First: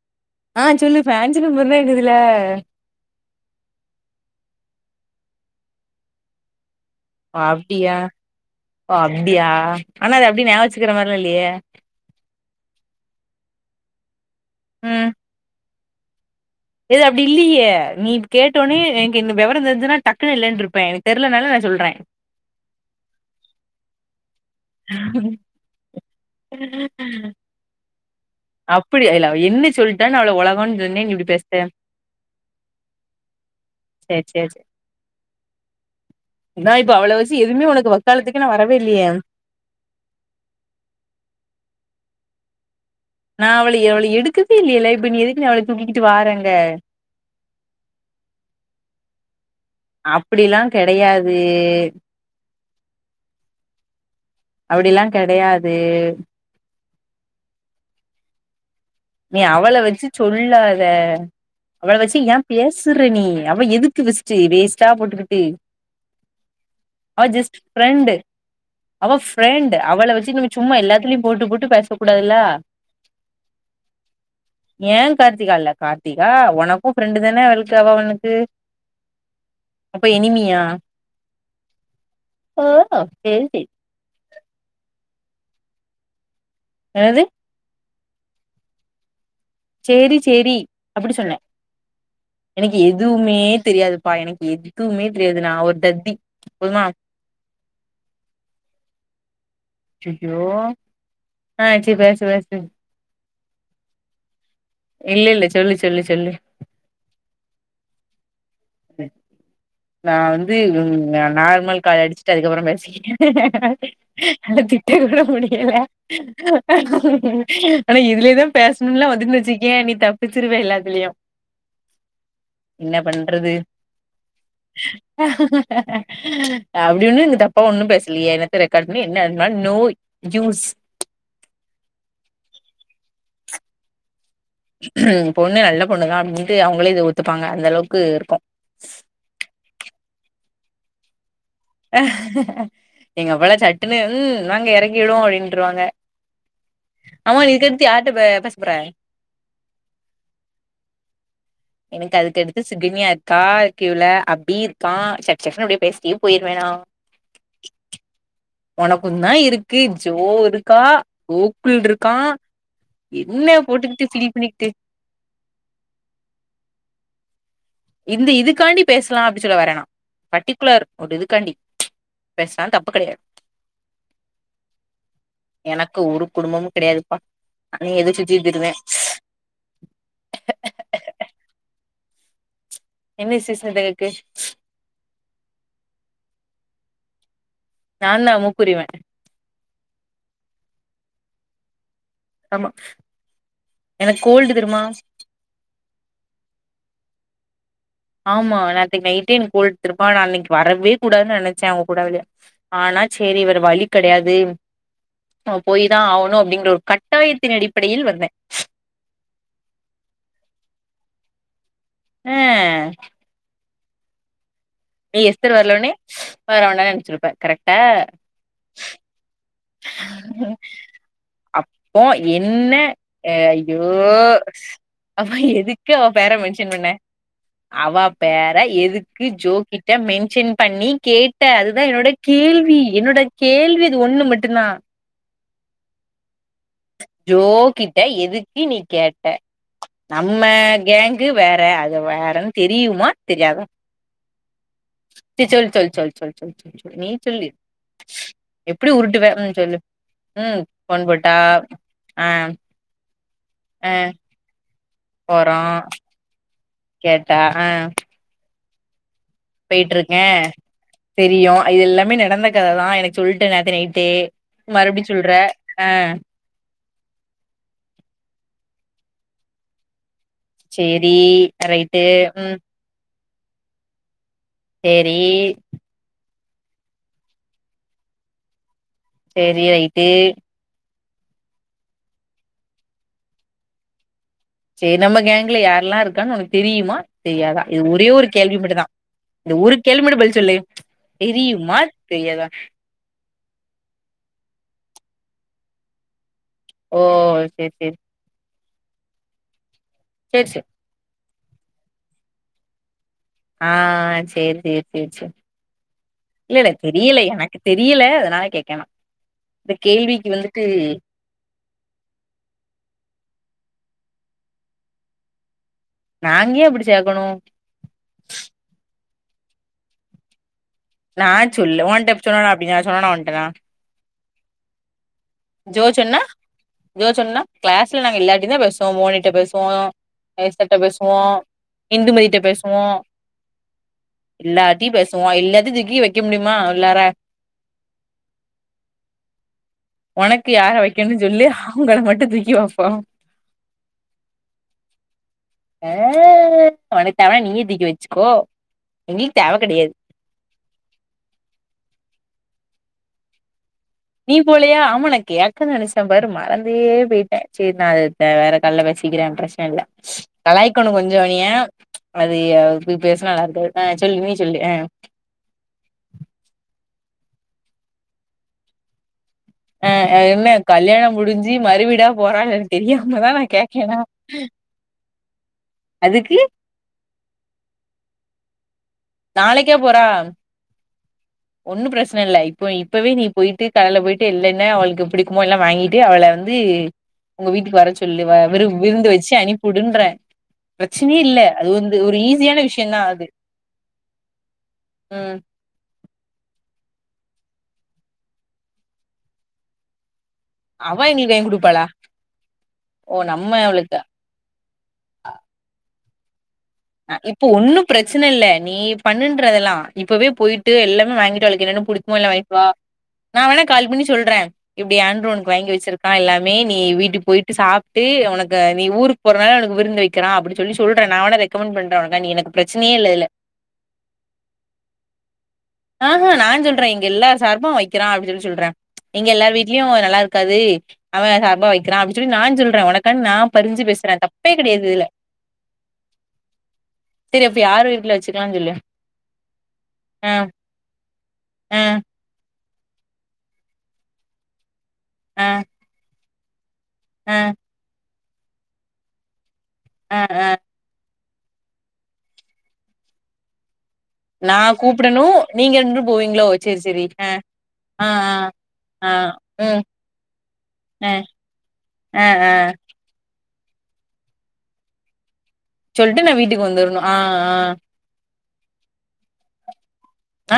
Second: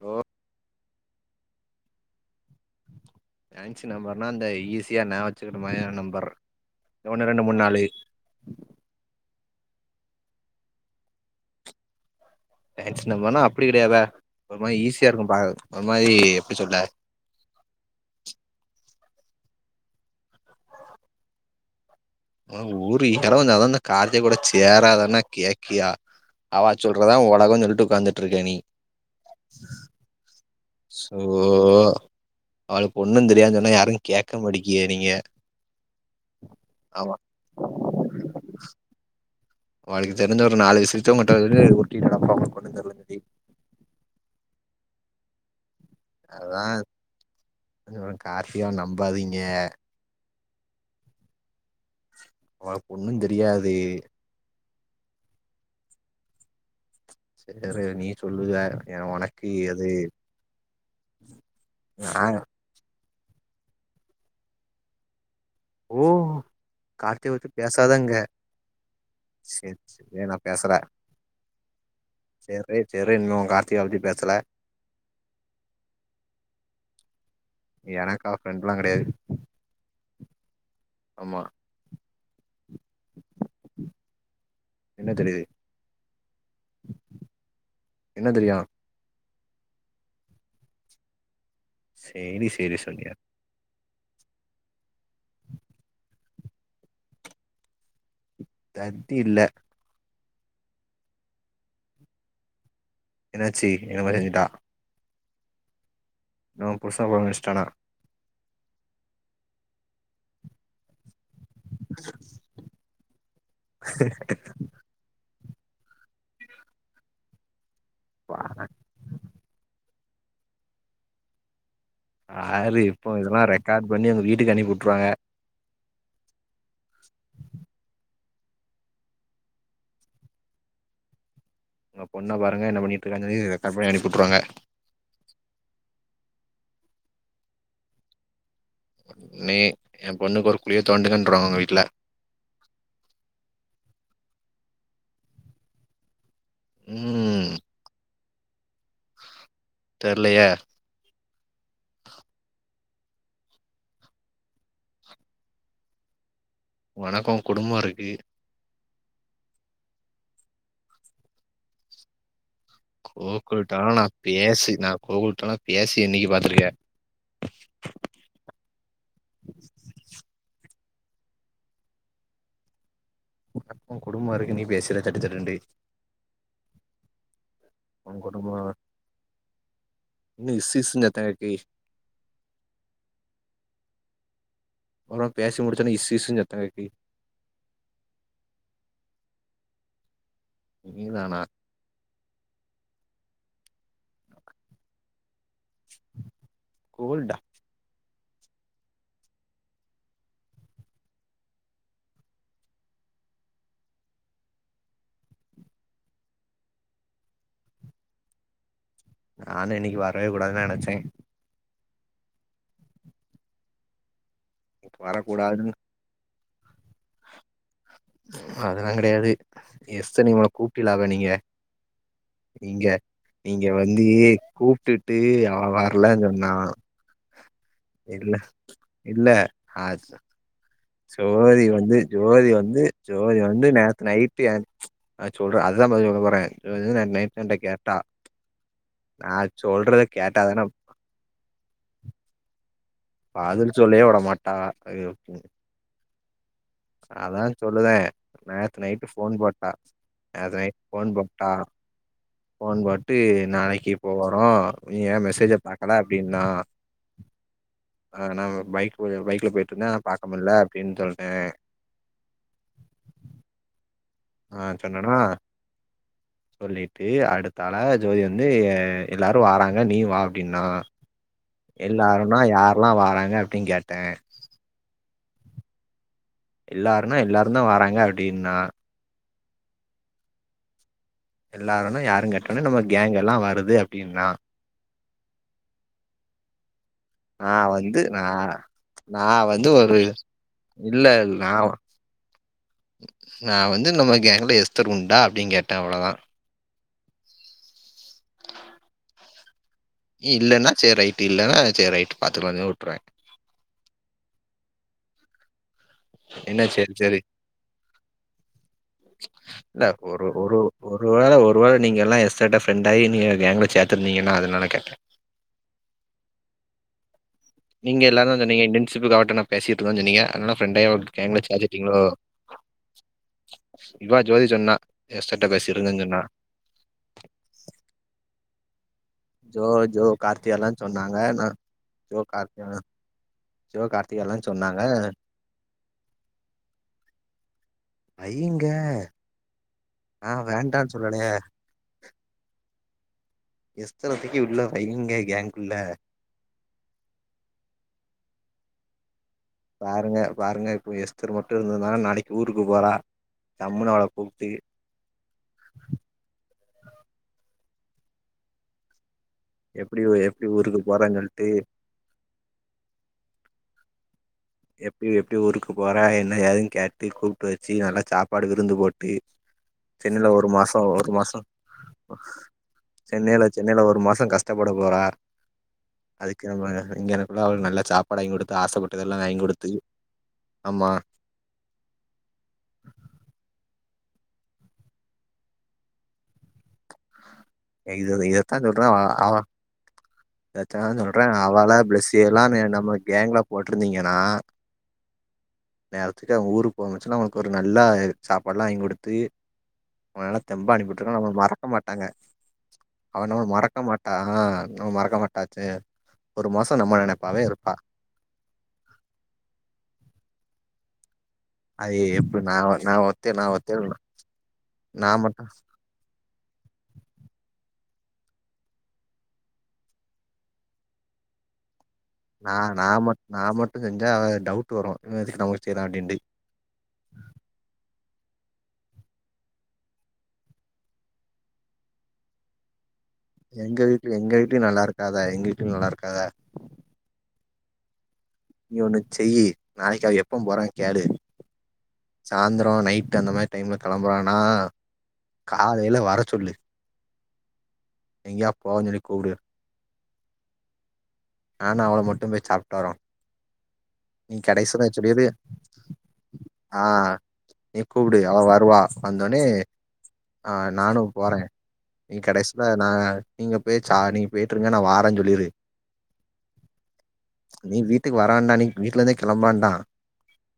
ஓ ஆ சொல்லு ஃபேன்சி நம்பர்லா இருந்துதில்ல ஃபேன்சி நம்பர்னா அந்த ஈஸியா ஞாவகோ வச்சுக்குற மாறியான நம்பர் ஒன்னு ஓ ரெண்டு மூணு நாலு அப்டியா ஓ அப்டியா ஆனா அது அப்டியே ஞவகோ வச்சுக்கிற மாதிரிலா இல்லயே ஃபேன்சி நம்பர்ன்னா அப்டி கெடையாதே ஒரு மாதிரி ஈஸியா ம் இருக்கு பாக்றக்கு ஒரு மாதிரி எப்டி சொல்ல இது அப்டி இல்லையே நீ கேட்ட ஒன்னயே எனக்கு இந்த விவரோ தெரிஞ்சுதுன்னா டக்குனு இல்லன்ருப்பே எனக்கு தெரியலனால நா சொல்றே ஆ ஊறி [unintelligible] கார்த்தி கூட சேராதன்னா கேக்கியா அவா சொல்றதா உலகோன்னு சொல்லிட்டு உட்காந்துட்டு இருக்கே நீ அப்டி ஏல அவ என்ன சொல்லிட்டான்னு அவள உலகம்னு சொன்னேன்னு சோ அப்டி பேசுத அவளுக்கு ஒண்ணும் தெரியாது னு சொன்னா யாரு கேக்க சேரி சேரி மாட்டக்கீங்க நீங்க நா இப்ப ஆமா அவள வச்சு எதுவுமே உனக்கு வக்காலத்துக்கே நா வரவே இல்லையே ஒனக்கு தெரிஞ்ச ஒரு நாலு விஷயத்த ஒங்கிட்ட விடு ஒட்டிட்டு கெடப்பா ஒனக்கு ஒன்னு தெரிலன்னு சொல்லி நா அவள அவளய எடுக்குவே இல்லையே லைப்ல இப்ப எதுக்கு நீ அவள தூக்கிகிட்டு வா அதா கார்த்திய நம்பாதீங்க அப்டிலா கெடையாது ஒனக் ஒண்ணு தெரியாது அப்டிலா கெடையாது பெறகு நீ சொல்லுவ ஏ நீ ஒனக்கு அவள எது வச்சு சொல்லாத அவள நா வச்சு ஏ பேஸ் வித்தரு நீ அவ எதுக்கு விஸ்ட்டு வேஸ்ட்டா போட்டுக்கிட்டு ஓ அவ கார்த்திய பத்தி ஜஸ்ட் பேசாதங்க ஃப்ரெண்ட்டு அவ ஃப்ரெண்ட் சேரி அவள சேரி நா வச்சு நம்ம பேசல சும்மா எல்லாத்துலயு போட்டு போட்டு பேச கூடாதுல்லா சேரி இன்னு உங் காத்திகா பத்தி பேசல ஏ கார்த்திகா இல்ல கார்த்திகா ஒனக்கு ஃப்ரெண்டு தான அவளுக்கு அவ எனக்கா ஒனக்கு ஃப்ரெண்ட்லா கெடையாது அப்ப எனிமியா ஆமா ஓ தெரிது என்ன தெரிது என்னது என்ன தெரியு சேரி சேரி அப்டி சொன்னே சேரி சேரி எனக்கு சொன்னியா எதுமே தெரியாது ப்பா எனக்கு எதுமே தெரியாது நா ஒரு தத்தி போதுமா தத்தி இல்ல சுய்யோ ஆ சேரி பேசு பேசு என்னாச்சி என்னமோ செஞ்சிட்டா இல்லெல்ல சொல்லு சொல்லு சொல்லு என்ன ஓ புருஷ ஃபோன் அடிச்சீடானா நான் வந்து ம் நார்மல் கால் அடிச்சுட்டு அதுகப்றோ பேசிக்கிற நல்லா திட்டு திருட முடியல ஆனா இதுலயே தா பேச இனிமேல்லா வந்துச்சு வச்சீகேய நீ தப்புச்சிருவ எல்லாதுலியு ஆரு இப்போ இதெல்லா பண்றது ரெக்கார்ட் பண்ணி வீட்டுக்கு அனுப்பி விட்டுருவாங்க அப்டி ஒன்னு இங்க தப்பா ஒன்னு பேசலியே என்னத்த ரெக்கார்ட் பண்ணி என்ன வேணுனாலு நோ யூஸ் உங்க பொண்ண பாருங்க என்ன பண்ணிட்டுக்கா சொல்லி ரெக்கார்டு பண்ணி அனுப்பிட்ருவாங்க பொண்ணு நல்ல பொண்ணுக அப்டின்ட்டு அவுங்களே இத ஒத்துப்பாங்க அந்த அளவுக்கு இருக்கு நே ஏ பொண்ணுக்கு ஒரு குளிய தோண்டுங்கன்றுவாங்க உங்க வீட்ல எங்க அப்பலா சட்டுன்னு ம் வாங்க எறக்கிடுவோ அப்டின்ருவாங்க ஆமா ம் இதுக்கெடுத்து யார்ட்ட பேசப்போற தெர்லயே எனக்கு அதுக்கடுத்து சிகினியா இருக்கா க்யூல அபி இருக்கா சக் சக்னு அப்டியே பேசிட்டே போயிருவேணா ஒனக்கு குடும்போ இருக்கு ஒனக்கு தா இருக்கு ஜோ இருக்கா கோக்குல் இருக்கா என்ன கோக்குல்ட்டனா போட்டுக்கிட்டு நா ஃபீல் பண்ணிக்கிட்டு பேசி நா கோக்குல்ட்டனா பேசி என்னைக்கு பாத்துருக்க இந்த இதுக்காண்டி பேசலா அப்டி சொல்ல வரனா பர்ட்டிகுலர் ஒரு இதுக்காண்டி பேசலா தப்பு கெடையாது அப்ப குடும்பமா இருக்கு நீ பேசல சட்டுச்சட்டுட்டு எனக்கு ஒரு குடும்பமு கெடையாதுப்பா எதோ உன் சுத்திட்டு திரிறே இன்னு இசிஸ் இன்னோ எத்தன இருக்கு என்ன சீசன் இதுல இருக்கு அப்றோ பேசி முடிச்சோன்னே இஸ் இஸ் சத்தங்கேக்கு நா தா முக்குரிவ நீதானா ஆமா எனக்கு கோல்டு தெரிமா கோல்டா ஆமா நேத்திக்கு நைட்டே எனக்கு கோல்டு தெரிமா நா இன்னைக்கு வரவே கூடாது நெனச்சே அவுங்க கூட வெளிய ஆனா சேரி வேற வழி கெடையாது நா போயிதா ஆகணு அப்டிங்கற ஒரு கட்டாயத்தின் அடிப்படையில் வந்த நானு இன்னிக்கி வரவே கூடாதுன் நெனச்ச அ இன்னைக்கு நீ எஸ்தர் வரக்கூடாதுன்னு வர்லொன்னே வர வேண்டான் நெனச்சுருப்ப கரெக்டா அதெல்லாங் கெடையாது எஸ்தர் நீங்க அவள கூப்டிலாக நீங்க அப்போ என்ன அ நீங்க ஐயோ வந்து கூப்பிட்டுட்டு அவ எதுக்கு அவ வரலன்னு பேர சொன்னான் மென்ஷன் பண் ண அவ இல்ல பேர எதுக்கு இல்ல ஜோ ஆ, கிட்ட மென்ஷன் பண்ணி கேட்ட ஜோதி அதுதா வந்து என்னோட ஜோதி கேள்வி வந்து என்னோட ஜோதி வந்து கேள்வி அது நேற்று ஒண்ணு மட் நைட்டு ட்டுன்னா நா சொல்றே அதுதா பா சொல்ல போறே ஜோ நைட்ல கேட்டா கிட்ட எதுக்கு நீ கேட்ட நா சொல்றத நம்ம கேட்டாதான கேங்கு வேற அது வேறன் தெரியுமா தெரியாதா பதில் சொல்லயே விட மாட்டா சேர் சொல் சொல் சொல் சொல் சொல் சொல் நீ அதா சொல்லு சொல்லுதே நேத்து எப்டி நைட்டு உருட்டுவ ஃபோன் ம் போட்டா சொல்லு நேத்து நைட் ஃபோன் போட்டா ஆ ஃபோன் போட்டு ஆ நாளைக்கு போவா அப்பறோ நீ ஏ மெசேஜ்ஜ போறோ பாக்கல அப்டின்னா கேட்டா ஆ ஆஹ் நான் பைக் பைக்ல ஆ ஆ ஆ நா பைக் ஓய பைக்ல போயிட்டு இருந்த அதுனால பாக்க முடில அப்டின் சொல்ட அ இது எல்லாமே நடந்த கததா எனக் சொல்ட்ட நேத்த நைட்டே ஆ மறுபடியு சொன்னனா சொல்ற ஆ சொல்லிட்டு அடுத்தாளா ஜோதி வந்து எல்லாரு வாறாங்க நீ வா அப்டின்னா சேரி ரைட்டு எல்லாருன்னா ம் யாரெல்லா வாராங்க அப்டின் கேட்ட சேரி எல்லாருனா எல்லாருந்தா வாராங்க அப்டின்னா சேரி ரைட்டு எல்லாருனா யாருங் கேட்டொன்னே நம்ம கேங் எல்லா வருது அப்டின்னா சேர் நம்ம கேங்ல யாரெல்லா இருக்கான் உனக் தெரியுமா நா தெரியாதா இது வந்து ஒரே நா ஒரு கேள்வி மட்டுதா நா இந்த வந்து ஒரு கேள்வி மட்டு பதில் சொல்லு இல்ல நா தெரியுமா தெரியாதா நா வந்து நம்ம கேங்ல எஸ்தர் உண்டா அப்டிங் கேட்ட அவ்வளோதா ஓ சேர் சேரி சேரி சேரி இல்லன்னா சேர் ரைட்டு இல்லன்னா சேர் ரைட்டு பாத்துக்கலான் சொல்லி உட்ருவ ஆ சேரி சேரி சேரி சேரி என்ன இல்லல்ல சேரி சேரி தெரியல எனக்கு தெரியல அதனால கேக்கற நா இந்த இல்ல ஒரு கேள்விக்கு ஒரு வந்துட்டு ஒரு வேள ஒரு வேள நீங்க எல்லா எஸ்தர்ட ஃப்ரெண்டாயி நீங்க கேங்குல சேத்தருந்தீங்கன்னா அதனால கேட்ட நாங்க ஏ அப்புடி சேக்கணு நீங்க எல்லாரு சொன்னீங்க இன்டென்ஷிப்புக்கு அவ கிட்ட நா பேசிட்டுருந்தன் சொன்னீங்க அதனால ஃப்ரெண்டாய் அவக் நா சொல்ல ஓன்ட்ட சொன்னனா அப்டினு சொன்னனா உன்ட்ட நா இப்பதா ஜோதி சொன்னா எஸ்தர் ஜோதி சொன்னா ஜோதி சொன்னா கிளாஸ்ல நாங்க எல்லாருட்டையுந்தா பேசுவோ மோனிட் ட்ட பேசுவோ ஜோ ஜோ கார்த்தி எல்லா எஸ்தர்ட்ட பேசுவோ சொன்னாங்க நா இந்துமதிட்ட பேசுவோ சிவ கார்த்திகயெல்லா எல்லாருட்டையு பேசுவோ எல்லாத்தையு தூக்கி வெக்க முடியுமா எல்லார வைங்க நா ஒனக்கு யார வேண்டான்னு சொல்லல வெக்கணுன் சொல்லு அவங்கள மட்டு தூக்கி வெப்போ எஸ்தர தூக்கி உள்ள வைங்க கேங்குள்ள ஒனக் தேவனா நீயே தீக்கி வச்க்கோ எங்ளுக் தேவ கடி வாருங்க வாருங்க இப்போ எஸ்தர் மட்டு இருந்துதுனா நளைக்கி ஊருக்கு போறா டம்முனு அவள நீ கூப்ட்டு போலயா ஆமா நா கேக் க்க நெனச்சா பாரு மறந்தே பெயிட்ட சேரி நா அதுகுட்ட வேற கால்ல பேசிக்கிற ட்ரஷ் எல்ல எப்டி எப்டி ஊருக்கு கலாய்கணு கொஞ்ச போறன்னு இனிய சொல்ட்டு அது எ இப்பி பேஸ நல்லார்க்காது அ சொல்லி நீ சொல்லி அ இது எப்டி ஊருக்கு போற என்ன ஏதுன் கேட்டு கூப்ட்டு வச்சு நல்லா சாப்பாடு விருந்து போட்டு அ அ சென்னைல ஒரு என்ன மாசோ கல்யாண ஒரு மாசோ முடிஞ்சு மறு வீடா போறாங்கனு தெரியாமதா நா கேக்கேனா போட போறா அதுக்கு நம்ம இங்கனுக்குள்ள அவுளுக் நல்ல சாப்பாடாங் குடுத்து ஆசப்பட்டுத ல்லா வாங் குடுத்து நாளைக்கே போறா ஆமா ஒன்னு பிரச்சன இல்ல இப்போ இப்பவே நீ பொயிட்டு கடைல பொயிட்டு எல்லென்ன அவள்க்கு பிடிக்குமோ எல்லா வாங்ட்டு அவள வந்து ஒங்க வீட்டுக்கு வர இது சொல்லு வ விரு விருந்து வெச்சு அனுப்புடுன்ற அததா சொல்ற அவள ப்ளளி எல்லா ஈஸியான நே விஷயந்தா நம்மள அது கேங்ல போட்ருந்தீங்கனா ம் நேரத்துக்கு அவுங்க ஊருக் போங்கன் சொன்னா அவ்ங்களுக்கு ஒரு நல்லா அது சாப்பாட்லா வாங் குடுத்து அவங் நல்லா தெம்பா அனுப்பி அவ உட்ருக்கா நம்மள எங்களுக்கு வாங்கி மறக்க குடுப்பாளா மாட்டாங்க ஓ அவ நம்ம நம்முளுக் மறக்க அவளுக்கு மாட்டா நம்ம மறக்க மாட்டாச்சே ஒரு மாசோ நம்ம அ இப்ப ஒன்னு பிரச்சனை இல்ல நீ பண்ணுன்றதெல்லா இப்பவே பொயிட்டு எல்லாமே வாங்கிட் டு அவ்ளுக்கு என்னன்ன அது புடிக்குமோ எல்லா எப்படி வாங்கிட் வா நான் நான் ஒத்தே நா நான் வேணா ஒத்தே கால் பண்ணி சொல்றே இப்டி நான் மட்டும் ஆன்ட்ரோனுக்கு வாங்கி வெச்சிரு கா எல்லாமே நீ வீட்டுக் பொயிட்டு சாப்ட்டு உனக்கு நீ ஊருக் போறனால ஒனக்கு விருந்து வெக் கெனா அப்புடி சொல்லி சொல்றே நா வேணா ரெக் கமன் பண்ற ஒனக்குனா நீ என் நா நா மட் நா மட்டு செஞ்சா அவ டவுட் வரு இவ எதுக்கு நம்முளுக் அ ஹ நா சொல்ற இங்க எல்லார் சார்பாவ் வக்கிறா அப்டின் சொல்லி சொல்ற எங்கெ எல்லார் வீ்ட்லயு இத் நல்லார்க்காது அவ சார்பா வக்கிறா அப்டின்சொல்லி நா சொல்ற ஒனக் கன் நா பறிஞ்சு பேசுற தப்பே கடையாது இதுல த எங்க வீட்டுக் நல்லார்க்காங்க சேரி அப்ப யார் வீட்ல வெச் நீ ஒன்னு செய்யி நாளைக் அவ ஆ எப்பம் போறா கேளு ஆ சாந்தரோ நைட்டு் அந்த மாரி டைம்ல கெம்புறானா காலைல வர சொல்லு அ எங்யா போவஞ்சொல்லி கூவுடு அ அ நானு அவளு மட்டு பேய் சாப்ட்டு வரோ நீ நா கடைசில கூப்புடணு சொல்லிரு நீங்க இரண்ரு போவீங்ளோ சேர் ஆ செரி அ நீ கூப்புடு அவ வருவா வந்தோனே ம் அ நானு போறே நீ ஆ ஆ ஆ கடைஸ்ல நா நீங்க போச்சா நீங்க பெய்ட்டுருங்க நா வார சொல்லிரு சொல்ட்டு நா வீட்டுக் வந்துர்ணு அ அ டுக் வரவான்டா நீ வீட்லர்ந்தே களம்லாண்டா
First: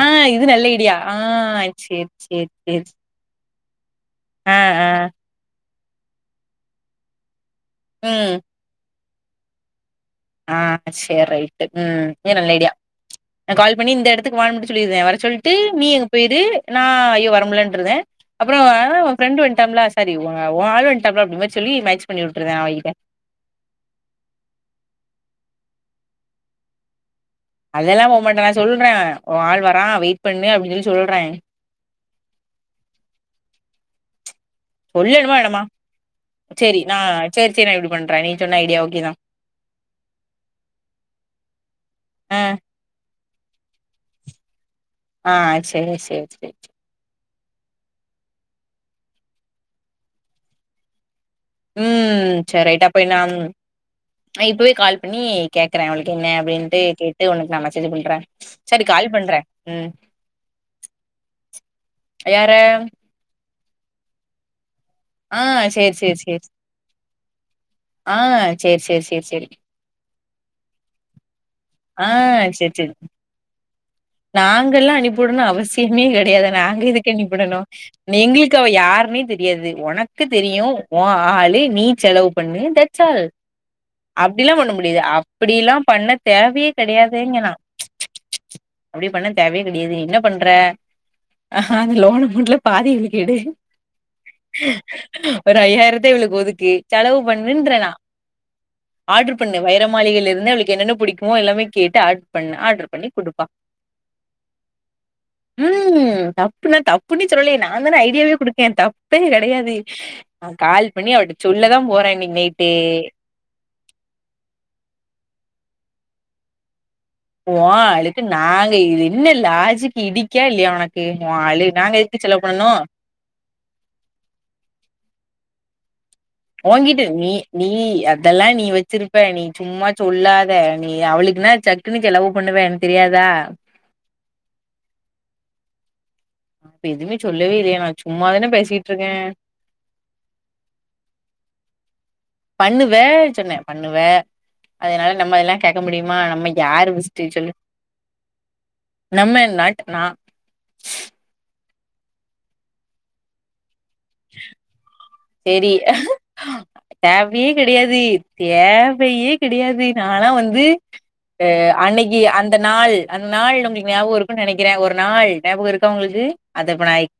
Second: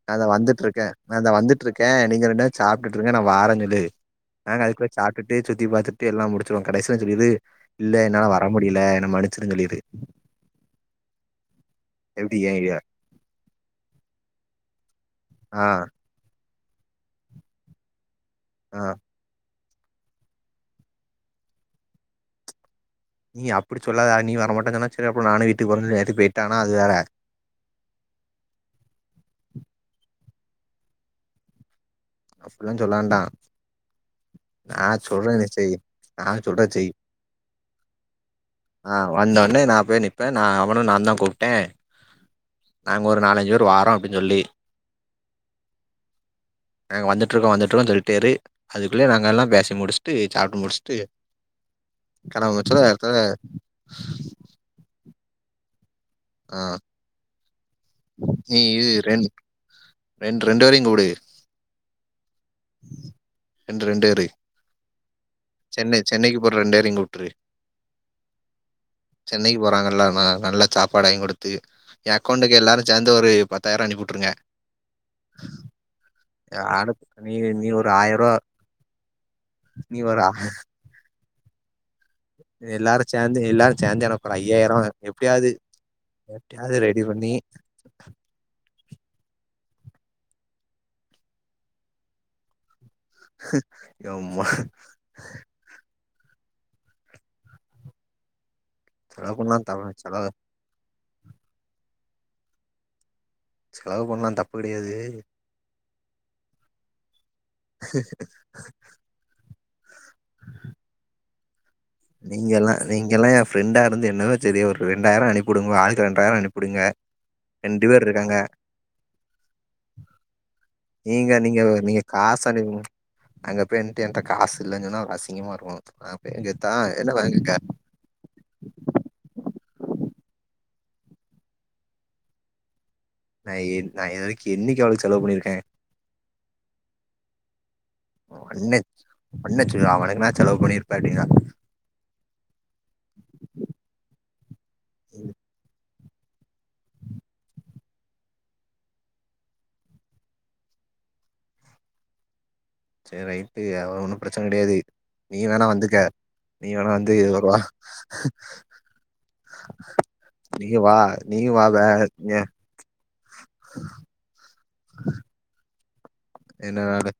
ஆ அ த இது நல்ல வந்துட்ருக்க ஐடியா ஆ அத் தா வந்துட்ருக்கே சேரி நீங்க ரெண்டு சேரி சேரி சாப்ட்டுட்ரு அ வாரஞ்சு சொல்லு ஆ நாங்க ஆ அதுக்குள்ள சாப்ட்டுட்டு சுத்தி பாத்துட் எல்லா முடிச்சுருவோ கடைசில சொல்லிரு இல்ல என்னால ம் வர முடிய்ல என்ன மனிசிடுன் சொல்லிரு ஆ செரி ரைட்டு ம் இது எப்டி ஏ நல்ல ஐடியா நா கால் பண்ணி இந்த எடத்துக்கு வான் மட்டு சொல்லிற்த வர சொல்ட்டு ஆ நீயகம் போயிறு நா ஐயோ வரமுல்லன்ருத அப்றம் அ ஆ ஓ ஃப்ரெண்டு வன்டாமில செரி ஒ ஒ ஆள் வன்டா அப்டி மாரி சொல்லி மேச் பண்ணி விட்ருற அவங்கிட்ட நீ அப்டி சொல்லாதா நீ வர மாட்டனு சொன்னா செரி அப்ப நானு வீட்டுக்குபடட் போறனு சொல்லி போயிட்டனா அது வேற அதெல்லா போ மாடா நா சொல்ற ஓ ஆள் வரா வெயிட் பண்ணு அப்டின்னு சொல்லி சொல்ற அப்பில்லா சொல்லவேண்டா நா சொல்லணுமா சொல்றது நீ வேணாமா செய் நா சொல்றத சேரி செய் நா சேரி சேரி நா இப்டி பண்றே நீ சொன்ன ஐடியா ஆ ஓகேதா வந்தோனே நா போய் நிப் ப நா அவனு நாந்தா கூப்ட அ நாங்க ஒரு நாலஞ்சி பேரு வாரோ அப்டின்னு சொல்லி ஆ செ செ செ நாங்க வந்துட்டுருக்கோ வந்துட்டுருக்கோ சொல்லிட்டேரு அதுக்குள்ள நாங்கெல்லாபேசி முடிச்ட்டு சாப்ட்டு முடிச்ட்டு ம் சேரி ரைட்டு அப்ப என்ன ஆம் இப்பவே கால் பண்ணி கேக்ற அவளுக்கென்ன ஆ அப்டின்னு கேட்டு ஒனக்கு நா மெசேஜு பண்ற நீ இரு ரெண் ரெண்டு ரெண்டுவேரையு கூப்டு யார ரெண்டு ரெண்டு வேரு ஆ சேரி சென்னை சேரி சென்னைக்கு சேரி போற ரெண்டேரயு கூட்ரு ஆ சேரி சேரி சேரி சேரி சென்னைக்கி போறாங்கல்ல நா நல்லத் சாப்பாடு வாங்கிடுத்து ஆ ஏ அக்கௌண்டக்கு சேரி எல்லாரு சேரி சேந்து ஒரு பத்தாயி அனுப்பி உட்டுருங்க நாங்கல்லா அனுப்புடணு அவசியமே கட் எத நாங்க அனுப் எதுக்கு நீ அனுப்புடனு நீ ஒரு ஆயரூவா எங்ளுக்கு அவ யாருன்னே தெரியாது நீ ஒரு ஒனக்கு தெரியு ஓ ஆளு நீ செலவு பண்ணு தட்சால் ஏ எல்லாரு சேந்துயனோ அப்டிலா பண்ண முடியாது அப்டிலா பண்ண தேவயே எப்டியாவது ரெடி பண்ணி கெடையாதுங்க நா அப்டி பண்ண தேவ கெடையாது என்ன பண்ற அஹா லோனு அமோன்ட்ல பாதி இவுளுங்க்கு எடு எம்மா ஒரு ஐயாயிரத்த இவளுக்கு ஒதுக்கு செலவு பண்ணுன்ற நா செலவு ஆர்டரு பண்ணு பண்ணலா த வைர செலவு மாளிகிலேருந்து அவளுக்கு என்னென்ன புடிக்குமோ எல்லாமேகேட்டு ஆடர் பண்ண ஆடர் பண்ணி குடுப்பா செலவு பண்லா தப்பு கெடையாது ம் தப்புனா தப்புன்னு சொல்லலயே நா தான ஐடியாவே குடுக்கே தப் ப்பே கெடையாது நா கால் பண்ணி அவள்ட்ட சொல்லதா போறே இன்னக்கி நைட்டு நீங்கெல்லா நீங்கெல்லா எ ஃப்ரெண்டா இருந்து என்னதா செய்றீயோ ஒரு ரெண்டாயிரோ அனுப்பு டுங்கோ ஆளுக்கு ரெண்டாயிரோ அனுப்புடுங்க ஓ ஆளுக்கு நாங்க இது என்ன லாஜிக்கு இடிக்கா இல்லயா ஒனக்கு ஓ நீங்க நீங்க ஆளு நாங்க நீங்க எது க்கு செலவு காசு பண்ணுனோ அனுப்புங்க அங்க பேயி நின்ட்டு என்ட்ட காசு இல்ல சொன்னா அப்ற அரசிங்கமா இருக்கு அதா அப்டியே கெத் ஓங்கிட்ட நீ நீ அ தெல்லா நீ வச்சிருப்பே நீ சும்மா சொல்லாத நீ அவளுக்குனா சக்குனு செலவு பண்ணுவ எனக்கு தெரியாதா ஏ நா எதுவரைக்கு என்னைக்கு அவளுக்கு செலவு பண்ணிருக்க இப்ப எதுமே சொல்லவே இல்லயே நா சும்மாதான பேசிட்டுருக்க என்ன சொ அவளுக்குனா செலவு பண்ணிருப்ப அப்டிகா பண்ணுவ சொன்ன பண்ணுவ அதனால நம்ம அதெல்லா கேக்க முடிமா நம்ம யாரு ஃபர்ஸ்ட் சொல்லு நம்ம நாட் நா சரி ரைட்டு அவ ஒன்னு பிரச்சன கெடையாது நீ வேணா சேரி வந்துக்க நீ வேணா வந்து ஒரு தேவையே வா கெடையாது தேவையே கெடையாது நாலா வந்து நீ வா நீ ஆ வா வே அன்னக்கி ஏ அந்த நாள் அந்த நாள் ஒங்ளுக்கு ஞாபகொ இருக்குன்னு நெனைக்கிறே ஒரு நாள் ஞாபக இருக்கா ஒங்களுக்கு அதப்ப நா என்னனாலு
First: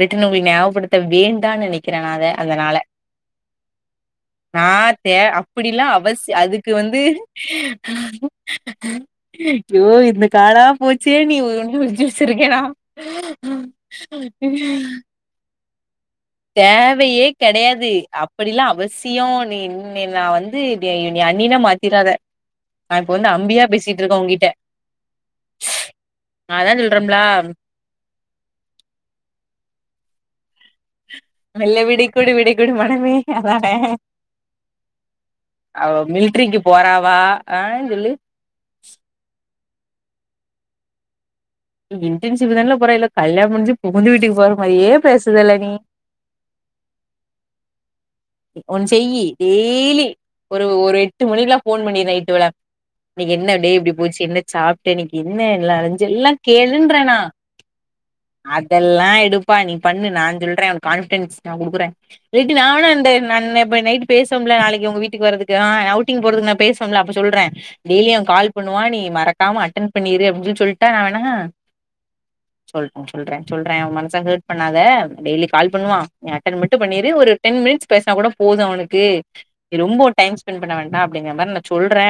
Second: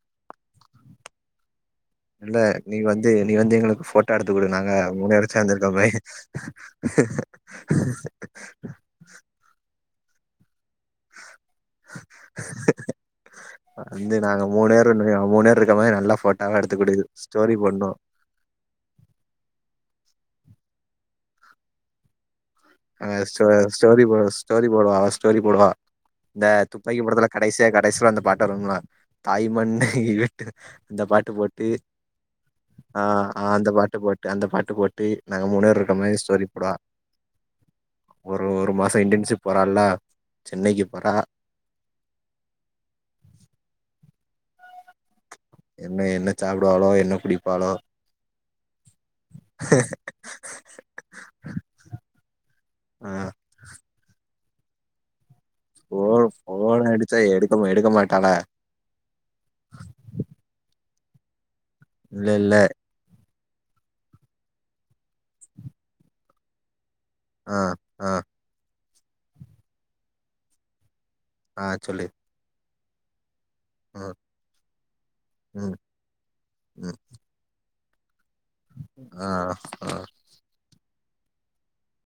ரிட்டனு ஒங்ளுக்கு ஞாபகப்படுத்த வேண்டா நெனைக் க்கிற அத இல்ல அதனால நீ வந்து நீ வந்து எங்களுக்கு ஃபோட்டோ எடுத்து குடு நா நாங்க மூணு த்தே பேரு சேந்திருக்க அப்டிலா மாரி அவசி அதுக்கு வந்து ஐயோ இந்த காலா போச்சே நீ ஒண்ணு விச்சு வச்சிருக்கேனா வந்து நாங்க மூணு பேரு மூணு வெர இருக்கமாரி நல்லா பட் தேவையே கெடையாது அப் அப்டிலா அவசியொ நீ நீ நா வந்து நீ அன்னியனா மாத்திராத நா ஆ இப்ப வந்து ஸ்டோ அம்பியா பேசிட்டு ஸ்டோரி போ இருக்கே உங்கிட்ட ஸ்டோரி போடுவா அவ ஸ்டோரி போடுவா இந்த நா அதா துப்பாக்கி சொல்றேன்ல படத்துல கடைசியா கடைசியில அந்த பாட்டு வரும்ல தாய் மண்ண விட்டு அந்த பாட் டு போட்டி மெல்ல விடை கொடு விடை கொடு ஆ மனமே அந்த அதானே பாட்டு போட்டு அந்த பாட்டு போட்டி நாங்க மூணு பேரு இருக்க மாரி ஸ்டோரி போடா வா ஆ சொல்லு ஒரு ஒரு மாச இன்டர்ன்ஷிப் போரான்ல சென்னைக்கு போறா இன்டர்ன்ஷப் தானல போறா இல்ல கல்யாணம் முஞ்சு புகுந்து வீட்டுக்கு போற மாரியே பேசுதுல்ல நீ என்ன என்ன சாப்டுவாலோ என்ன குடிப்பாலோ ஒன் செய்யி டெய்லி ஒரு ஒரு எட்டு மணிக்குல்லா போன் பண்ணியிரு நைட்டு வல ஆ என்னைக்கு என்ன டே இப்டி போச்சு என்ன சாப்ட்டுன்க்கி என்ன ல போ அழிச்சு எல்லா போன் கேளுன்றனா அடிச்சா எடுக்க எடுக்க மாட்டாளா இதெல்லா எடுப்பா நீ பண்ணு நா சொல்றே கான்பிடென்ஸ் நா குடுக்குறே இல்ல இல்ல இல்லாட்டி நா வேணா அந்த நான் நா இப்ப நைட் பேசும்ல நாளைக்கு உங்க வீட்டுக்கு வரதுக்கு அவுட்டிங் போறதுக்கு நா பேச சொல்லல அப்ப சொல்றே ஆ டெய்லி ஆ அவ கால் பண்ணுவா நீ மறக்காம அட்டன் பண்ணிரு அப்படின்னு சொல்லிட்டா நா வேணா ஆ சொல்லு சொல்றே சொல்றே சொல்றே ஊ ம் மனச ஹார்ட் பண்ணாத டெய்லி கால் ம் பண்ணுவா நீ அட்டன் மட்டு ம் பண்ணரு ஒரு டென் மினிட்ஸ் பேசுனா கூட போது அவனுக்கு ஆ ஆ ரொம்ப டைம் ஸ்பெண்ட் பண்ண வேண்டா அப்டிங்க மாரி நா சொல்றே